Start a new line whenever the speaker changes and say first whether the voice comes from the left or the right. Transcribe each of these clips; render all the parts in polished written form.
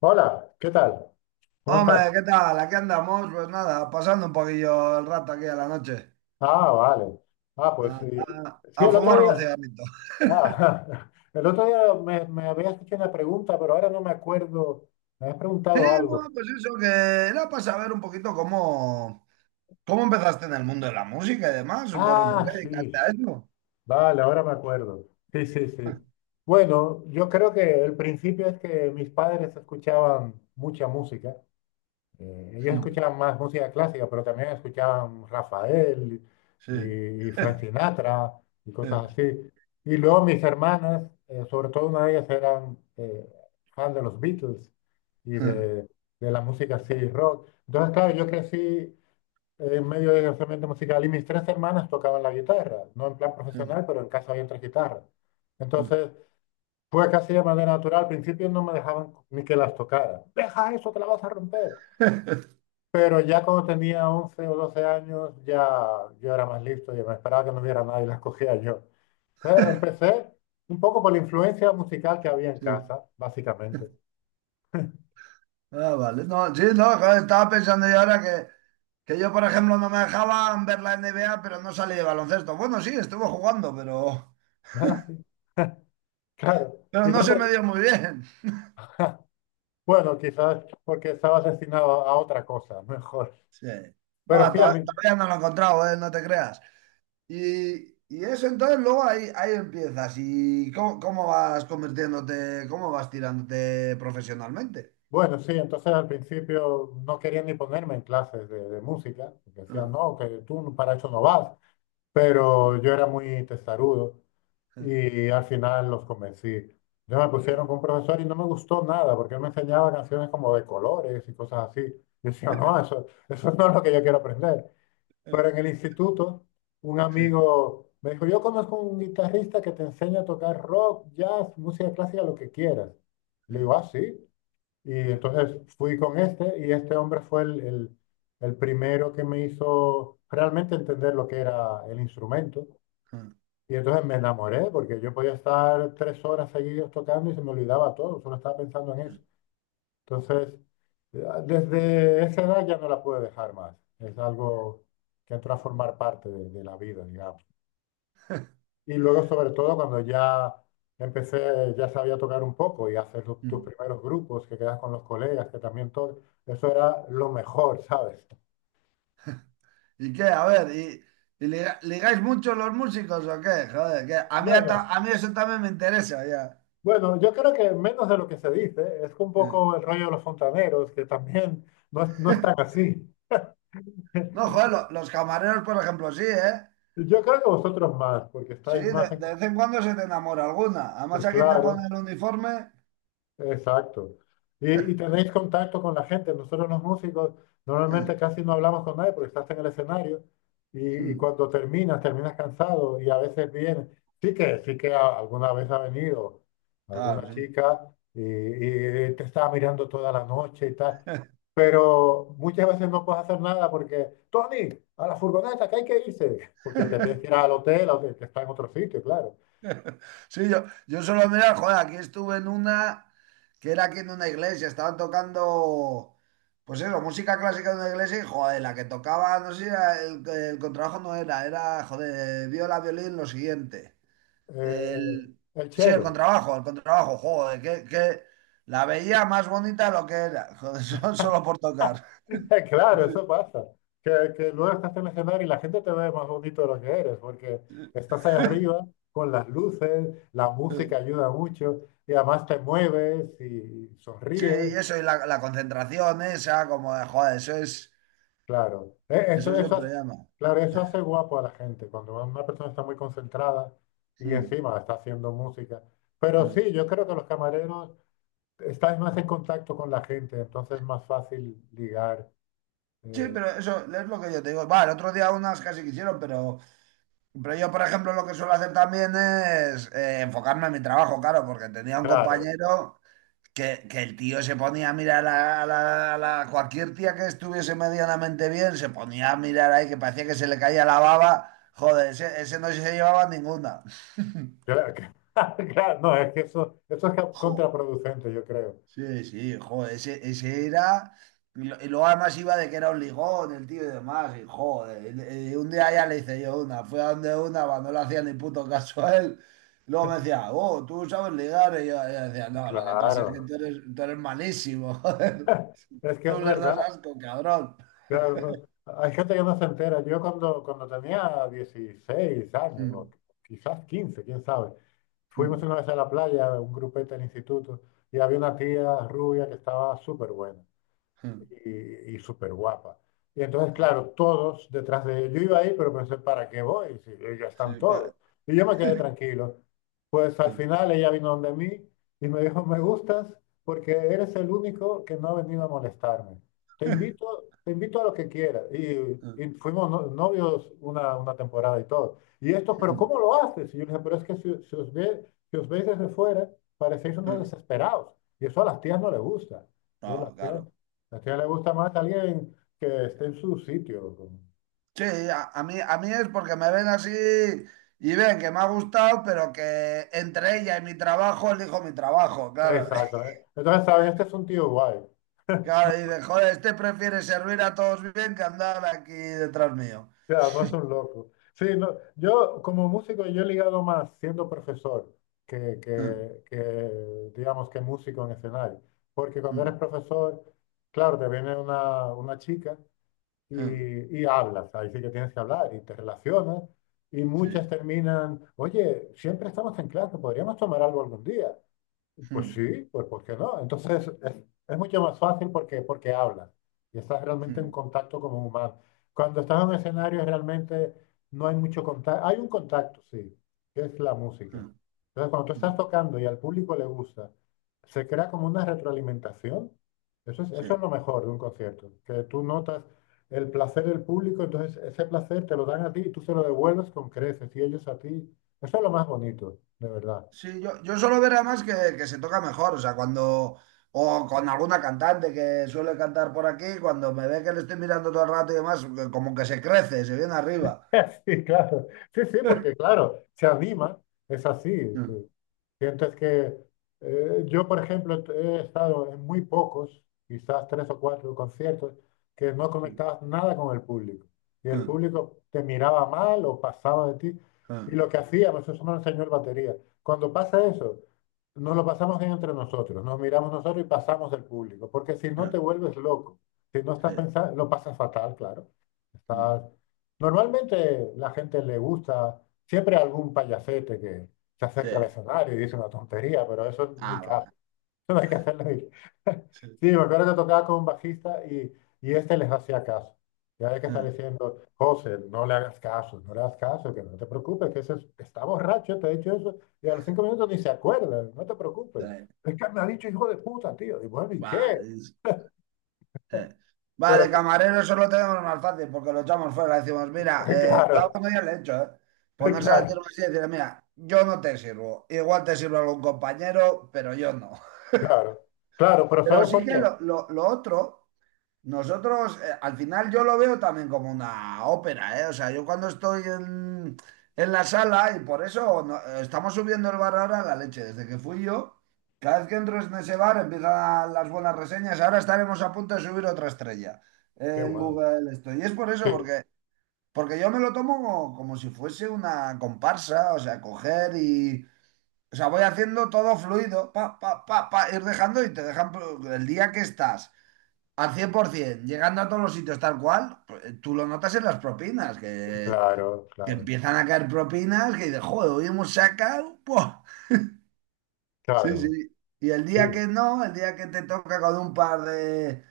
left: Hola, ¿qué tal? ¿Cómo estás?
right: Hombre, ¿qué tal? Aquí andamos, pues nada, pasando un poquillo el rato aquí a la noche,
left: Ah, vale. Ah, pues
right: a,
left: sí.
right: a-
left: Sí,
right: a
left: el otro
right: fumar un
left: día,
right: cigarrito.
left: el otro día me habías hecho una pregunta, pero ahora no me acuerdo. Me habías
right: Sí,
left: preguntado
right: no,
left: algo.
right: pues eso, que era para saber un poquito cómo empezaste en el mundo de la música y demás, por, por
left: Ah,
right: qué dedicaste
left: sí.
right: a eso.
left: Vale, ahora me acuerdo. Sí, sí, sí. Bueno, yo creo que el principio es que mis padres escuchaban mucha música. Ellos escuchaban más música clásica, pero también escuchaban Rafael
right: Sí.
left: y, y Frank Sinatra y cosas así. Y luego mis hermanas, sobre todo una de ellas, eran fan de los Beatles y de, de la música así, rock. Entonces, claro, yo crecí en medio de ese ambiente musical y mis tres hermanas tocaban la guitarra, no en plan profesional, pero en casa había tres guitarras. Entonces, fue casi de manera natural. Al principio no me dejaban ni que las tocara. Deja eso, te la vas a romper. Pero ya cuando tenía 11 o 12 años, ya yo era más listo y me esperaba que no hubiera nadie, las cogía yo. Entonces, empecé un poco por la influencia musical que había en
right: Sí.
left: casa, básicamente.
right: Ah, vale. No, sí, no, joder, estaba pensando yo ahora que yo, por ejemplo, no me dejaban ver la NBA, pero no salí de baloncesto. Bueno, sí, estuve jugando, pero...
left: Ah, sí, claro. Y
right: Pero no
left: no
right: se
left: te...
right: me dio muy bien.
left: Bueno, quizás porque estaba destinado a otra cosa, mejor.
right: Sí.
left: Pero
right: Va,
left: sí, a mí,
right: todavía no lo he encontrado, ¿eh? No te creas. Y eso entonces luego ahí empiezas. ¿Y cómo vas convirtiéndote, cómo vas tirándote profesionalmente?
left: bueno, sí, entonces al principio no querían ni ponerme en clases de música, porque decían, no, que tú para eso no vas. Pero yo era muy testarudo y al final los convencí. Ya me pusieron con un profesor y no me gustó nada porque él me enseñaba canciones como de colores y cosas así. Y decía, no, eso no es lo que yo quiero aprender. Pero en el instituto, un
right: Sí.
left: amigo me dijo, yo conozco un guitarrista que te enseña a tocar rock, jazz, música clásica, lo que quieras. Le digo, ah, sí. Y entonces fui con este y este hombre fue el primero que me hizo realmente entender lo que era el instrumento. Y entonces me enamoré porque yo podía estar tres horas seguidos tocando y se me olvidaba todo, solo estaba pensando en eso. Entonces, desde esa edad ya no la pude dejar más. Es algo que entró a formar parte de la vida, digamos. Y luego, sobre todo, cuando ya empecé, ya sabía tocar un poco y hacer tus primeros grupos, que quedas con los colegas, que también todo, eso era lo mejor, ¿sabes?
right: ¿Y qué? A ver, ¿ ligáis mucho los músicos o qué? Joder, que a mí,
left: Bueno,
right: a mí eso también me interesa ya.
left: bueno, yo creo que menos de lo que se dice, es un poco el rollo de los fontaneros, que también no, no están así.
right: No, joder, los camareros, por ejemplo, sí, ¿eh?
left: Yo creo que vosotros más, porque
right: Sí,
left: estáis
right: de,
left: más en...
right: de vez en cuando se te enamora alguna. Además aquí te pone
left: Claro.
right: el uniforme.
left: Exacto. Y tenéis contacto con la gente. Nosotros los músicos normalmente
right: Mm,
left: casi no hablamos con nadie porque estás en el escenario y
right: mm,
left: cuando terminas, terminas cansado y a veces viene. Sí que alguna vez ha venido
right: Claro,
left: alguna
right: sí.
left: chica y te estaba mirando toda la noche y tal. Pero muchas veces no puedes hacer nada porque, Tony, a la furgoneta, que hay que irse. Porque te tienes que ir al hotel, que está en otro sitio, claro.
right: Sí, yo solo mira, joder, aquí estuve en una que era aquí en una iglesia, estaban tocando, pues eso, música clásica de una iglesia y joder, la que tocaba, no sé, si era el contrabajo no era, era, joder, viola, violín, lo siguiente.
left: Eh, eh,
right: El,
left: el
right: sí, el
left: chelo.
right: contrabajo, el contrabajo, joder, que la veía más bonita de lo que era, joder, solo por tocar.
left: Claro, eso pasa. Que luego estás en el escenario y la gente te ve más bonito de lo que eres, porque estás ahí arriba con las luces, la música ayuda mucho y además te mueves y
right: Sí,
left: sonríes.
right: y eso, y la concentración esa, como de, joder, eso es,
left: Claro,
right: eso siempre llama.
left: claro, eso hace guapo a la gente cuando una persona está muy concentrada y
right: Mm,
left: encima está haciendo música. Pero
right: mm.
left: sí, yo creo que los camareros estás más en contacto con la gente, entonces es más fácil ligar.
right: Sí,
left: eh,
right: pero eso es lo que yo te digo. Va, el otro día unas casi quisieron, pero yo, por ejemplo, lo que suelo hacer también es enfocarme en mi trabajo, claro, porque tenía un
left: claro.
right: compañero que el tío se ponía a mirar a cualquier tía que estuviese medianamente bien, se ponía a mirar ahí, que parecía que se le caía la baba. Joder, ese no se llevaba ninguna.
left: Claro, que- claro, no, es que eso,
right: Jo.
left: contraproducente, yo creo.
right: Sí, sí, joder, ese era. Y y luego además iba de que era un lijón, el tío y demás, y joder. Y y un día ya le hice yo una, fui a donde una cuando no le hacía ni puto caso a él. Luego me decía, oh, tú sabes ligar. Y yo decía, no, lo que pasa es que
left: Claro,
right: tú eres malísimo, joder.
left: es que
right: Tú
left: es
right: les das
left: verdad.
right: asco, cabrón.
left: Claro, no- hay gente que no se entera. Yo cuando tenía 16 años, o
right: Mm,
left: quizás 15 quién sabe, fuimos
right: mm,
left: una vez a la playa, un grupete del instituto, y había una tía rubia que estaba súper buena.
right: mm,
left: Y súper guapa. Y entonces,
right: mm.
left: claro, todos detrás de ellos. Yo iba ahí, pero pensé, ¿para qué voy? Si ya están
right: Sí,
left: todos. Y yo me quedé tranquilo. Pues al final ella vino donde mí y me dijo, me gustas porque eres el único que no ha venido a molestarme. Te invito, te invito a lo que quieras. Y fuimos novios una temporada y todo. Y esto, pero ¿cómo lo haces? Y yo le dije, pero es que si os ve, si os veis desde fuera, parecéis unos desesperados. Y eso a las tías no les gusta. Entonces,
right: No,
left: las tías
right: claro.
left: es que le gusta más a alguien que esté en su sitio.
right: Sí, a mí es porque me ven así y ven que me ha gustado, pero que entre ella y mi trabajo elijo mi trabajo, claro.
left: Exacto, ¿eh? Entonces, saben Este es un tío guay.
right: Claro, y dicen, joder, este prefiere servir a todos bien que andar aquí detrás mío.
left: Ya, no es un loco. Sí, no, yo como músico, yo he ligado más siendo profesor que, digamos, que músico en escenario. Porque cuando eres profesor, claro, te viene una chica
right: Sí,
left: y hablas. Ahí sí que tienes que hablar y te relacionas. Y muchas terminan, oye, siempre estamos en clase, podríamos tomar algo algún día. Pues sí, pues ¿por qué no? Entonces es mucho más fácil porque hablas y estás realmente en contacto como un humano. Cuando estás en un escenario realmente no hay mucho contacto, hay un contacto, sí, que es la música. Entonces cuando tú estás tocando y al público le gusta, se crea como una retroalimentación. Eso es
right: sí.
left: lo mejor de un concierto, que tú notas el placer del público, entonces ese placer te lo dan a ti y tú se lo devuelves con creces y ellos a ti. Eso es lo más bonito, de verdad.
right: Sí, yo suelo ver además que se toca mejor, o sea, cuando, o con alguna cantante que suele cantar por aquí, cuando me ve que le estoy mirando todo el rato y demás, como que se crece, se viene arriba.
left: Sí, claro. Sí, sí, porque claro, se anima, es así. Tú sientes que yo, por ejemplo, he estado en muy pocos, quizás tres o cuatro conciertos, que no conectabas nada con el público. Y el público te miraba mal o pasaba de ti. Y lo que hacíamos, eso me lo enseñó el batería. Cuando pasa eso, nos lo pasamos bien entre nosotros, nos miramos nosotros y pasamos del público. Porque si no te vuelves loco, si no estás
right: うんうんうんせうんせah,
left: pensando, lo pasas fatal, claro. Estás Normalmente la gente le gusta siempre algún payasete que se acerca al escenario y dice una tontería, pero eso ni caso.
right: va.
left: Eso no hay que hacerlo.
right: Sí.
left: Sí, me acuerdo que tocaba con un bajista y este les hacía caso. Ya había que estar
right: Mm,
left: diciendo, José, no le hagas caso, no le hagas caso, que no te preocupes, que está borracho, te ha dicho eso, y a los cinco minutos ni se acuerda, no te preocupes.
right: tres,
left: Es que me ha dicho hijo de puta, tío. Y bueno, ¿y
right: va,
left: qué?
right: es- eh. Va,
left: Pero,
right: de
left: son-
right: camarero solo tenemos más fácil porque lo echamos fuera. Le decimos, mira, yo
left: claro,
right: algún día le he hecho, ¿eh? Ponerse a
left: claro,
right: decirlo así y decirle, mira, yo no te sirvo. Igual te sirve algún compañero, pero yo no.
left: claro, claro, pero
right: Pero
left: ¿sabes
right: sí
left: por
right: que
left: qué?
right: lo otro. Nosotros, al final yo lo veo también como una ópera, ¿eh? O sea, yo cuando estoy en la sala, y por eso estamos subiendo el bar ahora a la leche, desde que fui yo, cada vez que entro en ese bar empiezan las buenas reseñas, ahora estaremos a punto de subir otra estrella
left: Qué
right: en
left: bueno.
right: Google esto. Y es por eso,
left: Sí,
right: porque yo me lo tomo como, como si fuese una comparsa, o sea, coger y... O sea, voy haciendo todo fluido, pa, pa, pa, pa, ir dejando y te dejan pues, el día que estás al 100%, llegando a todos los sitios tal cual, pues, tú lo notas en las propinas, que,
left: claro,
right: que
left: claro,
right: empiezan a caer propinas, que dices, joder, hoy hemos sacado. ¡Buah! Sí,
left: claro,
right: sí. Y el día
left: sí,
right: que no, el día que te toca con un par de,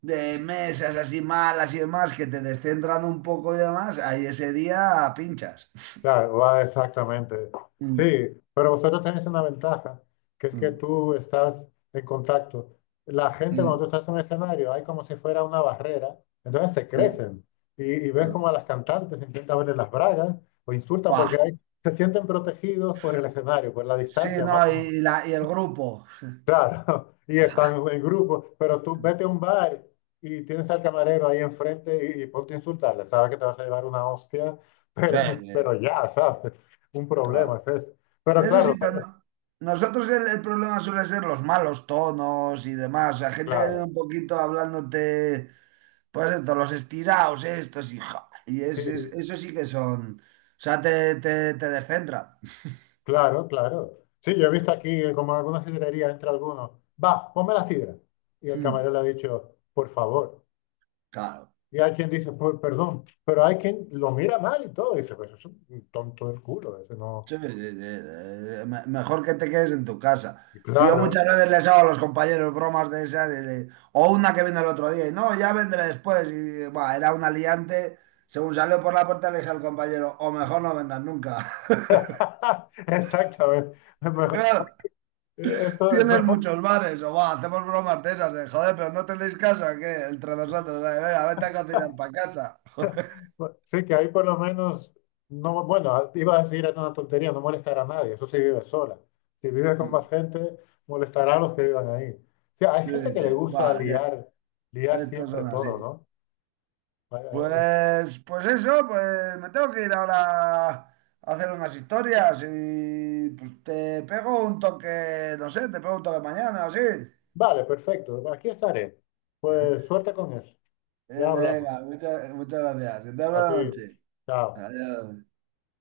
right: de mesas así malas y demás, que te descentran un poco y demás, ahí ese día pinchas.
left: claro, va exactamente. Sí,
right: Mm,
left: pero vosotros tenéis una ventaja, que es que
right: mm,
left: tú estás en contacto. La gente cuando tú
right: mm,
left: estás en un escenario hay como si fuera una barrera, entonces se
right: mm.
left: crecen y ves
right: mm.
left: como a las cantantes intentan verle las bragas o insultan porque
right: Buah.
left: se sienten protegidos por el escenario, por la
right: Sí,
left: distancia más.
right: no, y, y el grupo.
left: Claro, y están en grupo, pero tú vete a un bar y tienes al camarero ahí enfrente y ponte a insultarle, sabes que te vas a llevar una hostia,
right: Sí,
left: pero,
right: sí,
left: pero ya, ¿sabes? Un problema
right: claro.
left: es eso. Pero
right: Eso sí, pero nosotros el problema suele ser los malos tonos y demás. O sea, gente que viene
left: claro,
right: un poquito hablándote, pues esto, los estirados, estos y,
left: sí,
right: eso sí que son. O sea, te descentra.
left: claro. Sí, yo he visto aquí como en alguna sidrería entre algunos, va, ponme la sidra. Y el
right: Mm,
left: camarero le ha dicho, por favor.
right: Claro.
left: Y hay quien dice, por perdón, pero hay quien lo mira mal y todo, y dice, pues es un tonto del culo, ese no.
right: Sí, sí, sí, mejor que te quedes en tu casa.
left: Y
right: Si yo
left: claro.
right: muchas veces les hago a los compañeros bromas de esas, y o una que vino el otro día, y no, ya vendré después. Y bah, era un aliante. Según salió por la puerta, le dije al compañero, o mejor no vendas nunca.
left: Exactamente. Mejor,
right: Claro,
left: eso es
right: tienes
left: mejor.
right: muchos bares, o va, hacemos bromas de esas, de joder, pero no tenéis casa, que entre nosotros, venga, vete a cocinar para casa.
left: Sí, que ahí por lo menos, no, bueno, iba a decir era una tontería, no molestar a nadie, eso sí vive sola. Si vive con más gente, molestará a los que vivan ahí. O sea, hay
right: Sí,
left: gente que
right: sí,
left: le gusta
right: va, ya,
left: liar, liar
right: estos
left: siempre
right: son así.
left: todo, ¿no?
right: Pues, pues eso, pues me tengo que ir ahora a hacer unas historias y pues te pego un toque, no sé, te pego un toque mañana o así.
left: Vale, perfecto, aquí estaré. Pues suerte con eso. Ya hablamos.
right: Venga, muchas, muchas gracias. Que tengas
left: A
right: buena
left: ti,
right: noche.
left: chao.
right: Adiós.